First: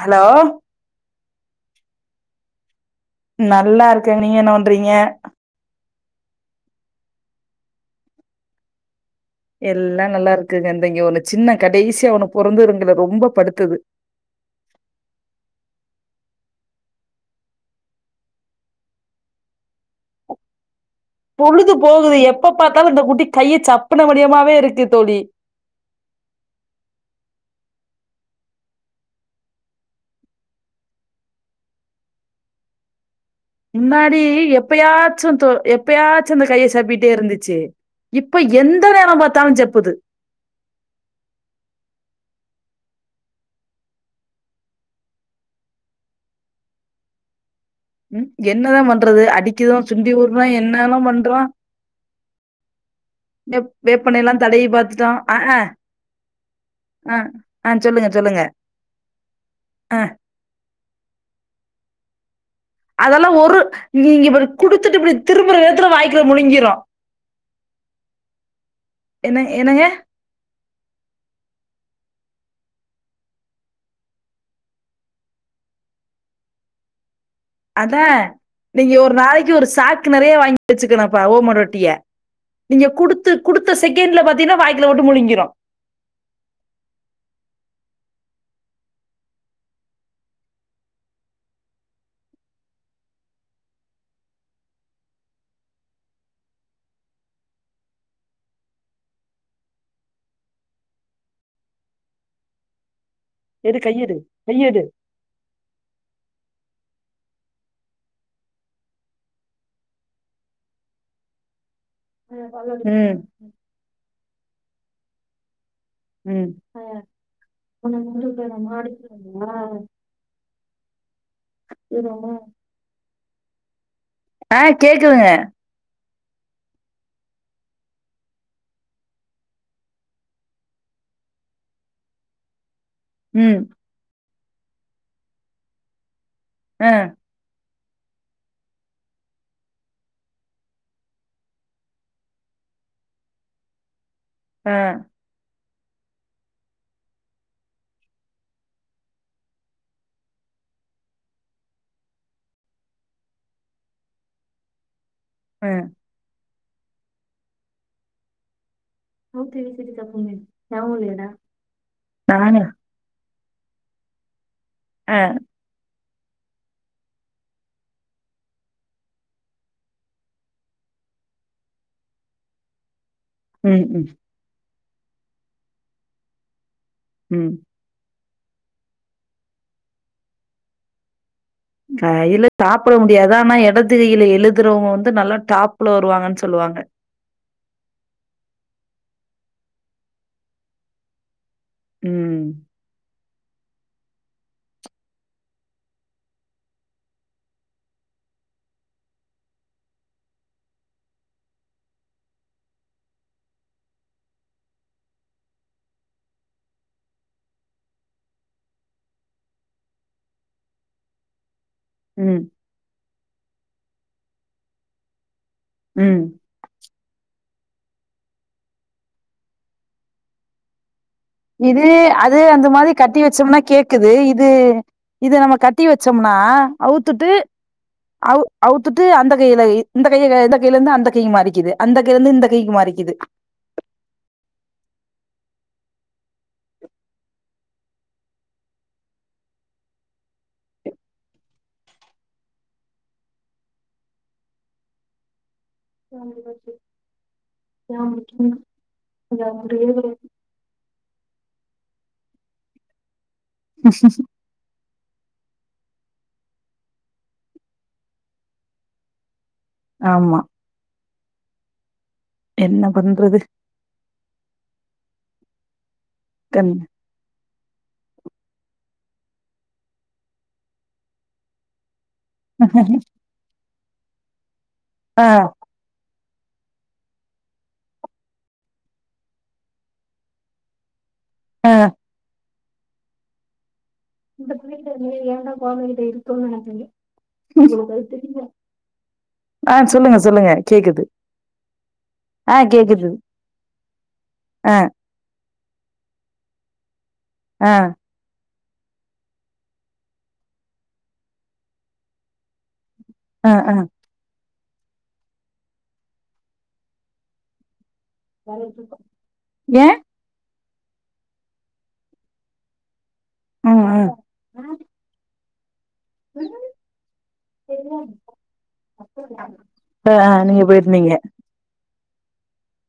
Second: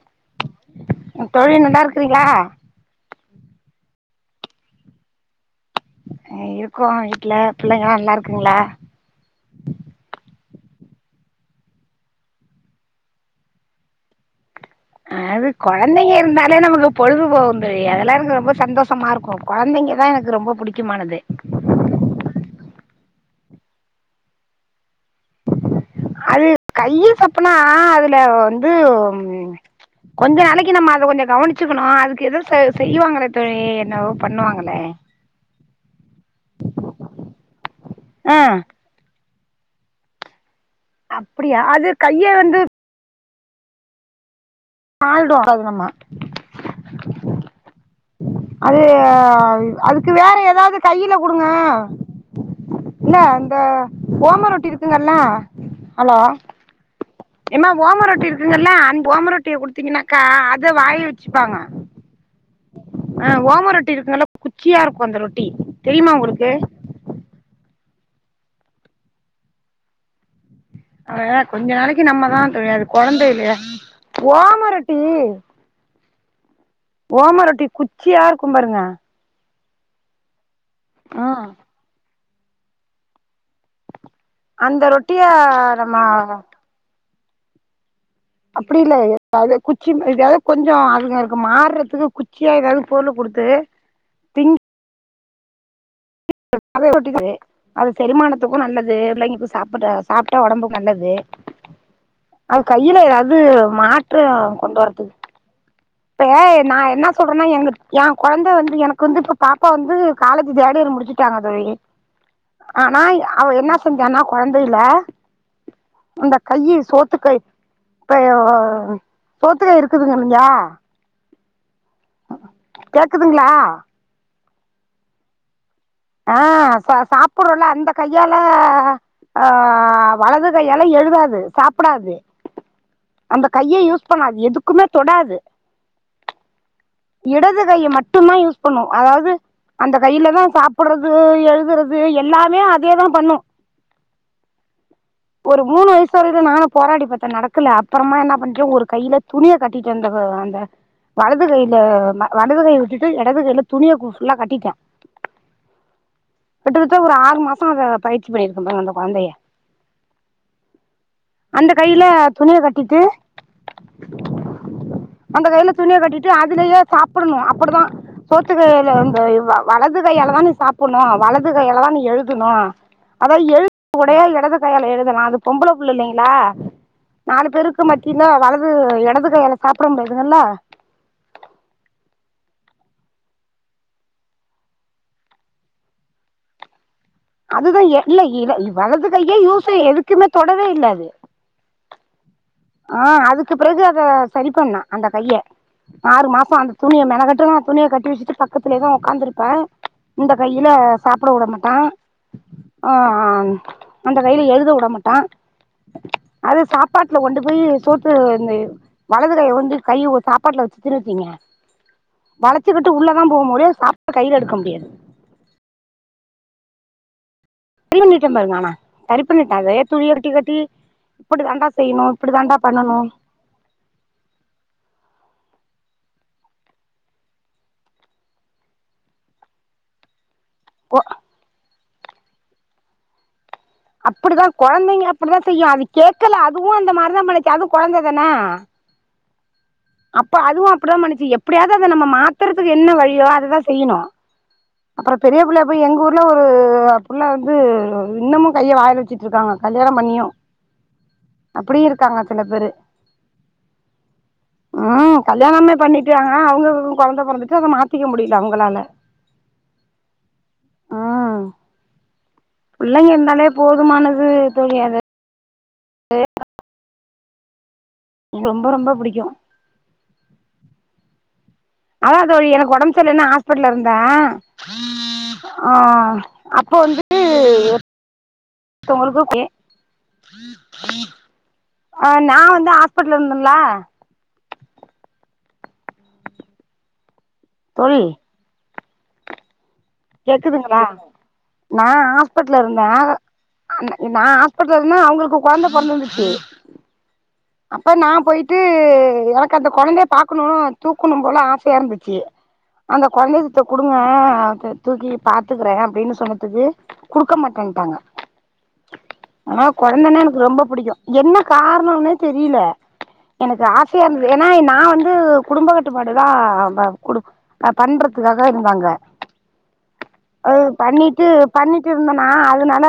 Hello தோழி நல்லா இருக்கறீங்ளா நல்லா இருக்கே நீங்க என்னபண்றீங்க இருக்கோ வீட்டு்ல பிள்ளைங்களா நல்லா இருக்குங்களா க்குங்க இந்த இங்க ஒன்னு சின்ன கடைசியா ஒன்னு பொறந்ததுங்களே ரொம்ப படுத்துது அது கொழந்தைங்க இருந்தாலே நமக்கு பொழுது போகும் தோழி அதெல்லா எனக்கு ரொம்ப சந்தோஷமா இருக்கு கொழந்தைங்கதா எனக்கு ரொம்ப புடிக் பொழுது போகுது எப்ப பார்த்தாலு அந்த குட் டி கைய சப்பன மடியமாவே இருக்கு தோழி அது கைய சப் சப்புனா அதுல வந்து கொஞ்ச நாளைக்கு நம்ம அதை கொஞ்சொ கவனிச்சுக்கணு அதுக்கு எத செய்வாங்கற முன்னாடி எப்பயாச்சு எப்பயாச்சும் இந்த கைய சப்பிட்டே இருந்துச்சு ஆ இப்ப எந்த நேரம் பார்த் பாத்த்தாலுஞ் சப்புது அப்டியா அது கைய வந்து [unintelligible] ம் என்னதா அது பண்றது அடிக்குதோ அதுக்கு சுண்டி வேற வுட்றோ ஏதாவது என்னல்லா கையில பண்றோ கொடுங்க இல்ல இந்த வெப் வேப்பெண்ணெல்லா ஓம தடவி ரொட்டி பாத்துட்டோ இருக்குங்கல்ல ஆ ஆ ஹலோ ஆ ஆ ஏம்மா ஓம சொல்லுங்க ரொட்டி சொல்லுங்க இருக்குங்கல்ல அ ஓம ரொட்டிய ஆ குடுத்தீங்கனாக்கா அத வாயில வச்சுப்பாங்க ஆ அதெல்லா ஒரு ஓம ரொட்டி நீங்க இருக்குங்கல்ல இப்படி குச்சியா குடுத்துட்டு இருக்கு இப்டி அந்த ரொட்டி திரும்புற நேரத்துல தெரியுமா வாய்க்குள்ள உங்களுக்கு முழுங்கிரு என்ன என்னங்க அததா கொஞ்ச நாளைக்கி நம்மதா தோழி அது கொழந்த இல்லையா, ஓமரொட்டி ஓமரொட்டி அதா குச்சியா இருக்கு பாருங்க நீங்க ஒரு நாளைக்கு ஒரு சாக்கு நெறைய வாங்கி வச்சுக்னு அப்ப ஆ ஓமரொட்டிய நீங்க குடுத் து குடுத்த செகண்ட்ல பாத்தீங்கனா அந்த வாய்குள்ள போட்டு ரொட்டிய முழுங்கிரு நம்ம அப்டி இல்ல எதாது குச்சி எதையாவது கொஞ்சோ அதுங்களுக்கு மாற்றதுக்கு குச்சியா ஏதாவது பொருளு குடுத்து திங்க நல்லாவே ரொட்டி அது செரிமானத்துக்கு நல்லது பிள்ளைங்கக்கு சாப்புட்ற சாப்ட்டா ஒடம்புக்கு நல்லது அது கையில ஏதாவது அது எடு கையெடு மாற்றம் கொண்டு கையெடு வரத்துக் இப்பே நா என்ன சொல்றேன்னா எங்க எ கொழந்த வந்து எனக்கு வந்து இப்ப பாப்பா வந்து காலேஜ் தேடு இயர் முடிச்சிட்டாங்க தோழி ஆனா ம் அவ என்ன செஞ்சான்னா கொழந்தைல அந்த ம் கையி சோத்துக்கை இப்ப சோத்துக்கை இருக்குதுங்க இல்லியா போய்டுவோமா க்குதுங்களா ஆ, கேக்குங்க ஆ, சா சாப்புட்றோல அந்த கையால அ வலது கையால எழுதாது சாப்புடாது அந்த ம் கைய யூஸ் பண்ணாது எதுக்குமே தொடாது ஆ இடது கை மட் டுந்தா யூஸ் பண்ணு அதாவது அந்த கையிலதா சாப்புட்றது எழுதுறது எல்லாமே அதேதா பண்ணு அ ஒரு மூணு வயசு வரையில நானு போராடி பாத்த நடக்கல அப்புறமா என்ன பண்ட்டே ஒரு கையில துணிய கட்டிட்ட இந்த அந்த வலது கையி ல வ வடது கை விட்டுட்டு இடது கையில துணிய ஃபுல்லா கட்டிட்டே ம் கட்ட ஒரு ஆறு மாசம் அதை பயிற்சி பண்ணிருக்கங்க அந்த கொழந்தைய அந்த கையில துணிய கட்டிட்டு [unintelligible] ஆ அந்த கைல்ல துணிய கட்டிட்டு அதுலயே சாப்பிடணும் அப்படிதான் சோத்துக்கையில வந்து வலது கையில தான நீ சாப்பிடணும் வலது கையில தான எழுதணு அதான் ம் எழுத்து ம் உடையா இடது எழுதலாம் அது பொம்பளை புள்ள இல்லைங்களா நாலு ம் பேருக்கு மத்தி ல வலது எடது கையால சாப்பட முடியாதுங்கல்ல கையில சாப்ட முடியாது ஆனா எடது கையில எழுதுறவங்க வந்து நல்லா டாப்ல வருவாங்கன் சொல்லுவாங்க அதுதா இல்ல இ வலது கையே யூஸ் எதுக்குமே தொடவே இல்ல அது ம் ஆ அதுக்கு பிறகு அத சரி பண்ணா அந்த கைய ஆறு மாசோ அந்த துணிய மெனகெட்டு நா துணிய கட்டி வச்சுட்டு பக்கத்துலே தா உக்காந்துருப்ப இந்த கையில சாப்ட உடமாட்ட ஆ அந்த கைல எழுத உட மாட்ட அது சாப்பாட்டுல கொண்டு போய் சோத்து இந்த வலது கைய வந்து கை சாப்பாட்டுல வச்சுன் வச்சுக்கங்க ம் வளச்சுக்கிட்டு உள்ள போக முடியு சாப்டு கைல எடுக்க முடியாது ம் சரி பண்ணிட்ட பாருங்க ஆனா சரி பண்ணிட்ட வே துணிய கட்டி கட்டி இப்டி தாண்டா இது செய்யணு இப்டி அது தாண்டா அந்த மாதி பண்ணணு கட்டி வச்சோம்னா கேக்குது இது இது நம்ம கட் ட்டி வச்சம்னா அவுத்துட்டு அவ் அவுத்துட்டு அந்த கைல இந்த கைய யில இந்து ஓ அந்த கை மாறிக்குது அந்த கைல இந்து இந்த கைக்கு மாறிக்குது அப்படிதா கொழந்தைங்க அப்படித்தா செய்யு அது கேக்கல அதுவு அந்த மாரிதா பண்ணுச்சு அதுவு கொழந்த தான அப்ப அதுவு அப்டிதா பன்னிச்சு எப்படியாது அத நம்ம மாத்தறதுக்கு என்ன வழியோ அததா செய்யணு அப்றோ பெரிய பிள்ள அப்ப எங்க ஊர்ல ஒரு புள்ள வந்து இன்னமு கைய வாய்ல வச்சுட்டு இருக்காங்க கல்யாணோ பண்ணியு அப்டி இருக்காங்க சில பேரு ம் கல்யாணமே பண்ணிட்டாங்க அவங்க கொழந்த பறந்துட்டு அத மாத்திக்க முடில அவங்களால ஆமா ம் என்ன புள்ளைங்க பண்றது இருந்தாலே போதுமானது து தோழி அது கண் ரொம்ப ரொம்ப புடிக்கு அதா தோழி எனக்கு ஒடம்பு சரியில்லன் ஹாஸீபிட்டல்ல இருந் த ஆ அப்ப வந்து ஒருதவங்களுக்கு ஏ ஆ நா வந் தா ஹாஸ்பிட்டல்ல இருந்தன்லா இந்த புள்ளகிட்ட எ ஏன்டா கோமதி கிட்ட இருக்கோனு நெனைப்பிங்க என்ன தோழி செல்றது தெரில கேக்குதுங்களா கேக்குது நா ஆ ஹாஸ்பிட்டல இருந்த, கேக்குது அன் நா ஆ ஹாஸ்பிட்டல இருந்த அவங்களுக்கு கொழந்த பொறந்துருந்துச்சு ஆ அப்ப நா போய் ட்டு எனக்கு அந்த கொழந்தைய பாகக்கணு தூக்கணு போல ஆசையா இருந்துச்சு அந்த கொழந்தைய ஆ செத்த ஆ குடுங்க அது தூக்கி பாத்துக்குற அப்டீனு சொன்னதுக்கு குடுக்க மாட்டன்ட்டாங்க ஆனா ஏ கொழந்தனா எனக்கு ரொம்ப புடிக்கு என்ன கார்ணோனே தெரில எனக்கு ம் ஆசையா ம் இருந்துது ஏனா நா வந்து குடும்பக்கட் டுப்பாடுதா ப குடு ப பண்றதுக்காக இருந்தாங்க அ நீங்க போயிருந்தீங்க ட்டு இருந்தனா அதுனால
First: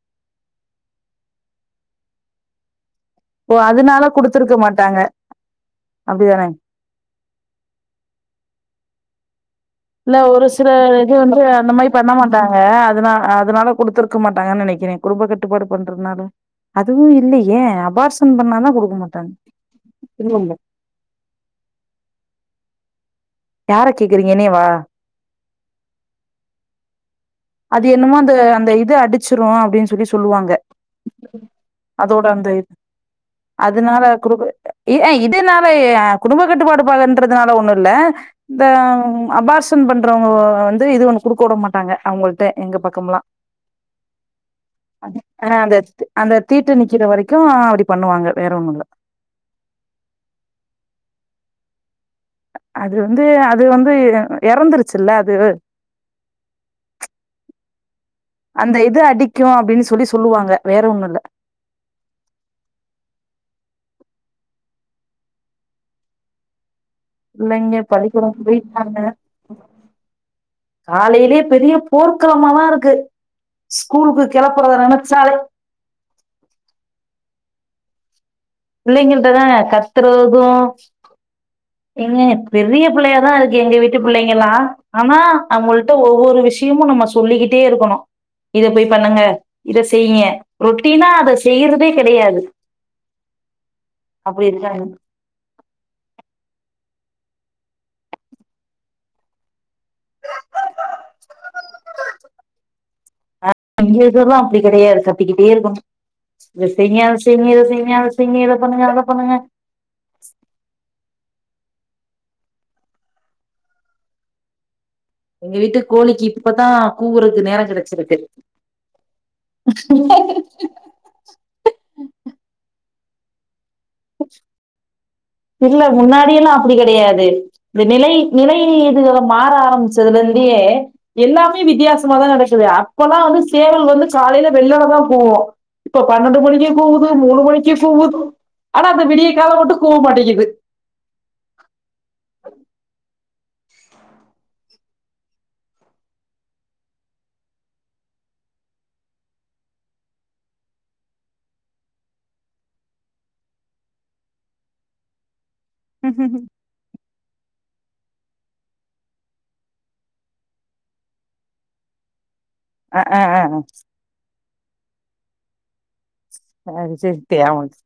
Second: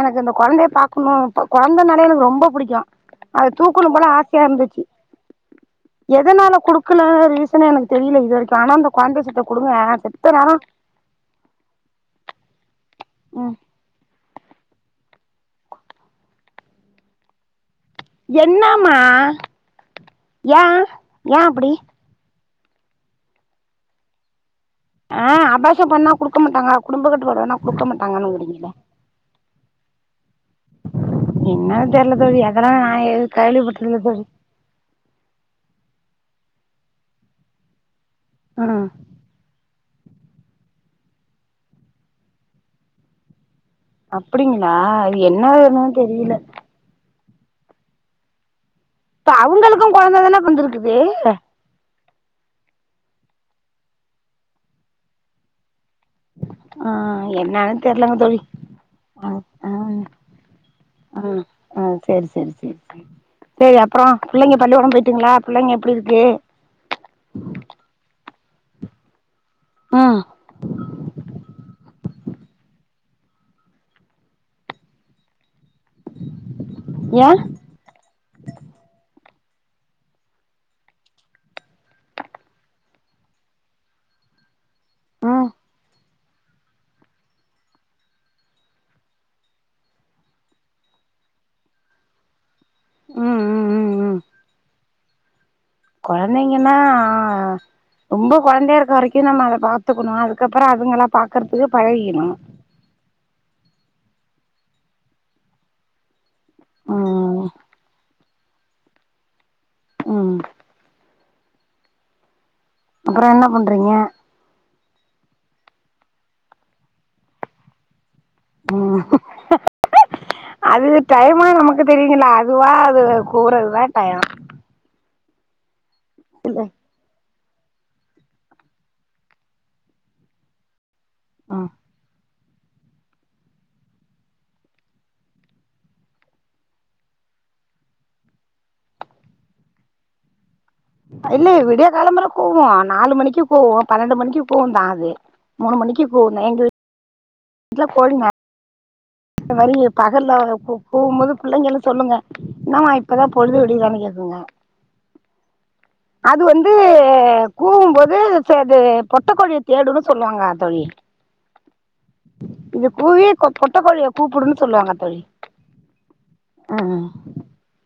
எனக்கு இந்த கொழந்தய பாக்கணு கொழந்தனாலே எனக்கு ரொம்போ புடிக்கு அத ஓ தூக்குணு அதனால போல ஆசையா குடுத்துருக்க இருந்துச்சு மாட்டாங்க அப்டிதானே எதுனால குடுக்ல ரீசனே எனக்கு தெரில இது வரைக்கு ஆனா அந்த கொழந்த செத்த குடுங்க இல்ல செத்த ஒரு நேரொ சில இது வந்து அந்த மாரி பண்ண மாட்டாங்க அதுனால ம் அதுனால குடுத்ருக்க மாட்டாங்கன் நெனக்கிறே குடும்ப கட்டுப்பாடு பண்றதுனால அதுவு இல்ல ஏ என்னாமா இல்லல்ல ஏ ஏ அப்டி யார கேக்குறீங்க என்னயவா ஆ அபாஷன் பண்ணா குடுக்க மாட்டாங்ளா குடும்பக் அது என்னமோ அந்த அந்த இது அடிச்சிரு அப்டின் சொல்லி சொல்லுவாங்க என்னன்னு தெர்ல அதோட தோழி அந்த இ அதெல்லா நா கேள்விப்பட்டதில்ல அதுனால தோழி குடு இ இதுனால குடும்பக் கட்டுப்பாடு பன்றதுனால ஒண்ணு இல்ல இந்த ம் அபாஷ் ஷன் பண்றவங்க வந்து இது ஒ குடுக்க உட மாட்டாங்க அவுங்கள் ட்ட எங்க பக்கம்லா அப்டிங்களா என்ன வேணு தெரில கு அப்டி பண்ணுவாங்க வேற ஒண்ணுல்ல அப்ப அவ்ங்களுக்கு கொழந்த தான பொறந்துருக்குது அது வந்து அது வந்து எறந்துருச்சுல்ல அது ஆ என்னானு தெர்லங்க தோழி் அந்த இது அ அடிக்கு அ அப்டின்னு சொல்லி சொல்லுவாங்க வேற ஒண்ணு இல்ல அ அ சேரி சேரி சேரி சேர் சேரி அப்றோ புள்ளைங்க பள்ளிகொட போயிட்டீங்களா புள்ளங்க எப்டி இருக்கு இல்லங்க பள்ளிக்கொட போய் ஆமா ம் காலயிலயே பெரிய போர்க்களமா தா இருக்கு ஸ்கூலுக்கு கெளப்புறத நெனச்சாலே ஏ பிள்ளங்கள்ட்டதா கத்துறது ஏங்க பெரிய பிள்ளயாதா இருக்கு எங்க வீட்டு பிள்ளங்கல்லா ஆனா ம் அவங்கள்ட்ட ஒவ் ஒவ்வொரு விஷயமு நம்ம சொல்லிக்கிட்டே இருக்கணு இத போய் பண்ணுங்க இத செய்ங்க ரொட்டீனா அத செய்யறதே கிடையாது ம் ம் ம் ம் அப்டி எதுக்காக கொழந்தைங்கன்னா ரொம்ப கொழந்தைய இருக்க வரைக்கு நம்ம அதை பாத்துக்கணு அதுக்கப்புறோ அதுங்க எல்லா பாக்குறதுக்கு பழகீணு அங்கே இருதல்லா அப்டி கிடையாது கத்திகிட்டே இருக்கு இதசெங்க அதசெங்க ம் இதசெங்க அத செய்ங்க இத பண்ணுங்க அத பண்ணுங்க உம் அப்புறோ என்ன பண்றீங்க எங்க வீட்டு கோழிக்கு இப்பதா கூவுறுக்கு நேர கெடேச்சிருக்கு உ அது டைமா நமக்கு தெரியுங்கள அதுவா அது கூறதுத டையோ இல்ல முன்னாடி எல்லா அப்டி கெடையாது இது நிலை நிலை இதுங்க மாற ஆரம்பிச்சதுலிருந்தே எல்லாமே வித்தியாசமா தா நடக் சோல்லு அப்பொல்லா வந்து சேவல் வந்து காலையில வெள்ளளிதா போவோ இப்ப பன்னெண்டு மணிக்கு கூவுது மூணு மணிக்கு கூவுது ஆனா அந்த விடிய கால்லே மட்டு கூக மாட்டேங் இது இல்ல விடியா காலம்பர கூவு ஆ நாலு மணிக்கு கூவு பன்னெண்டு மணிக்கு கூவுந்தா அது மூணு மணிக்கு கூவுந்தே எங்களு இதுல கோழிங்க வரி பகல்ல ஒரு கூ கூவும்போது பிள்ளைங்களு சொல்லுங்க என்னாவ இப்பதா பொழுது விடியுதானு கேக்குங்க ம் அது ம் வந்து த கூவுபோது சே அது பொட்டக்கோழியே தேடுன் சொல்லுவாங்க தோழி இது ஆ ஆ கூவி ஆஹ பொட்டக்கோழிய கூப்புடுன்னு சொல்லுவாங்க தோழி ம் அதுசெரி தேவாங்ஸ்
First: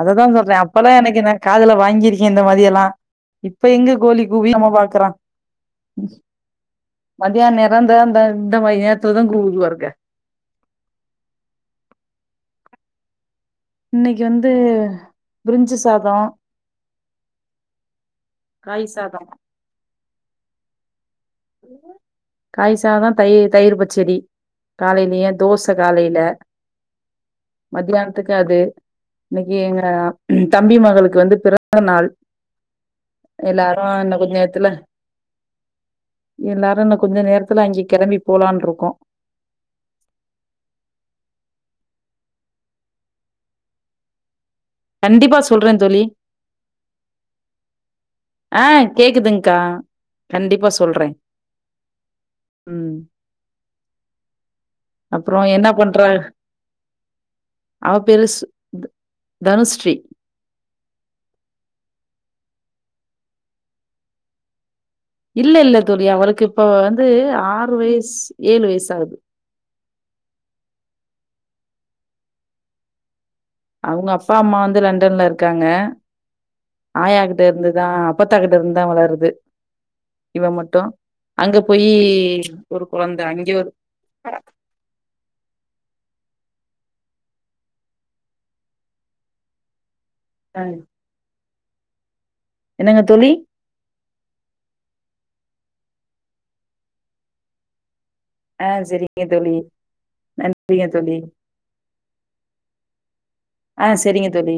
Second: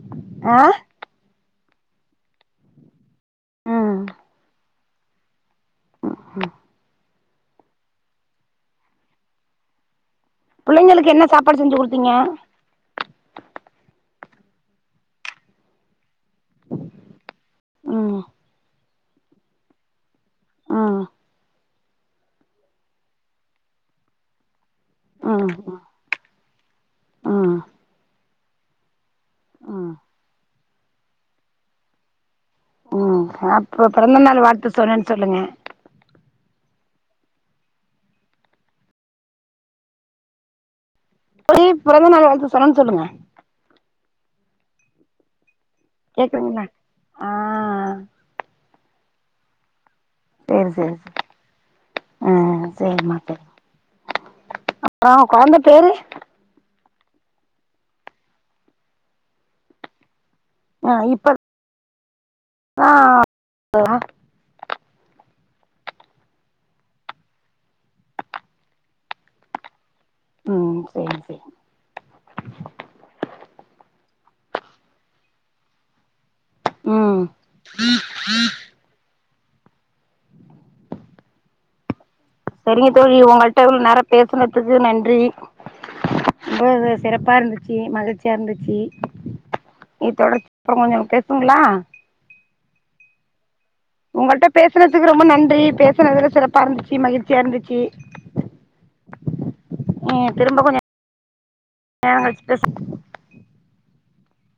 அதுதா சொல்றே ஆ அப்பெல்லா எனக்கு என்ன காதுல வாங்கியிருக்கே இந்த மாரி எல்லா இப்ப எங்க கோழி கூவி நம்ம பாக்குறோ ம் ஹ்ம் மதியான் நேரோ இந்த இந்ந இந்த மாரி நேரத்லதா [unintelligible] புள்ளைங்களுக்கு என்ன சாப்பாடு செஞ்சு குடுத்தீங்க இன்னக்கி வந்து ப்ரிஞ்சு சாதோ ம் காய் சாதொ ம் காய் சாதொ தயி தயிர் பச்செடி காலேயிலே ஆ தோசை காலையில ஆ மத்தியானத்துக் என்னா அது இன்னைக்கு ஆ எங்க தம்பி மகளுக்கு வந்து பிறந்த நாள் ம் எல்லாரு அப்ப இன்னு பிறந்த கொஞ்ச நாள் நேரத்துல வாழ்த்து சொன்னேன்னு சொல்லுங்க எல்லாரு இன்னும் கொஞ்ச நேரத்துல அங்க கெளம்பி போலான்ருக்கோ போய் பிறந்த நாள் வாழ்த்து சொன்னேன்னு சொல்லுங்க கண்டிப்பா சொ கேக்குதுங்களா ஆ அ [inaudible] ஆ கேக்குதுங்க்கா கண்டிப்பா சேரி சேரி சொல்றே ம் சேரிமா அப்றோ அப்புறோ கொழந்த என்ன பேரு பண்ற அவ பேரு ஸ் தனுஸ்ரீ ம் இப்ப ஆ [inaudible] இல்ல இல்ல தோழி அவளுக்கு இப்ப வந்து ஆறு வயசு ஏழு வயசாகுது ம் சேரி சேரி அவுங்க அப்பா அம்மா வந்து லண்டன்ல இருக்காங்க ஆயா ம் கிட்ட இருந்துதா அப்பத்தா கிட்ட இருந்துதா வளருது இவ மட்டும் அங்க போயி ஒரு செரிங்க தோழி குழந்த. அங்கே ஒங்கள்ட ஒரு இவுள் நேரொ பேசுனதுக்கு நன்றி ம் ம் சிறப்பா இருந்துச்சி மகிழ்ச்சியா இருந்துச்சி இத்தோட அ [unintelligible] ங்களா என்னங்க தோழி உங்கள்ட்ட பேசுனதுக்கு ரொம்ப நன்றி பேசுனதுல சிறப்பா இருந்துச்சி மகிழ்ச்சியா இருந்துச்சி ஆ செரிங்க தோழி நன்றிங்க தோழி ஆ [inaudible] அ செரிங்க தோழி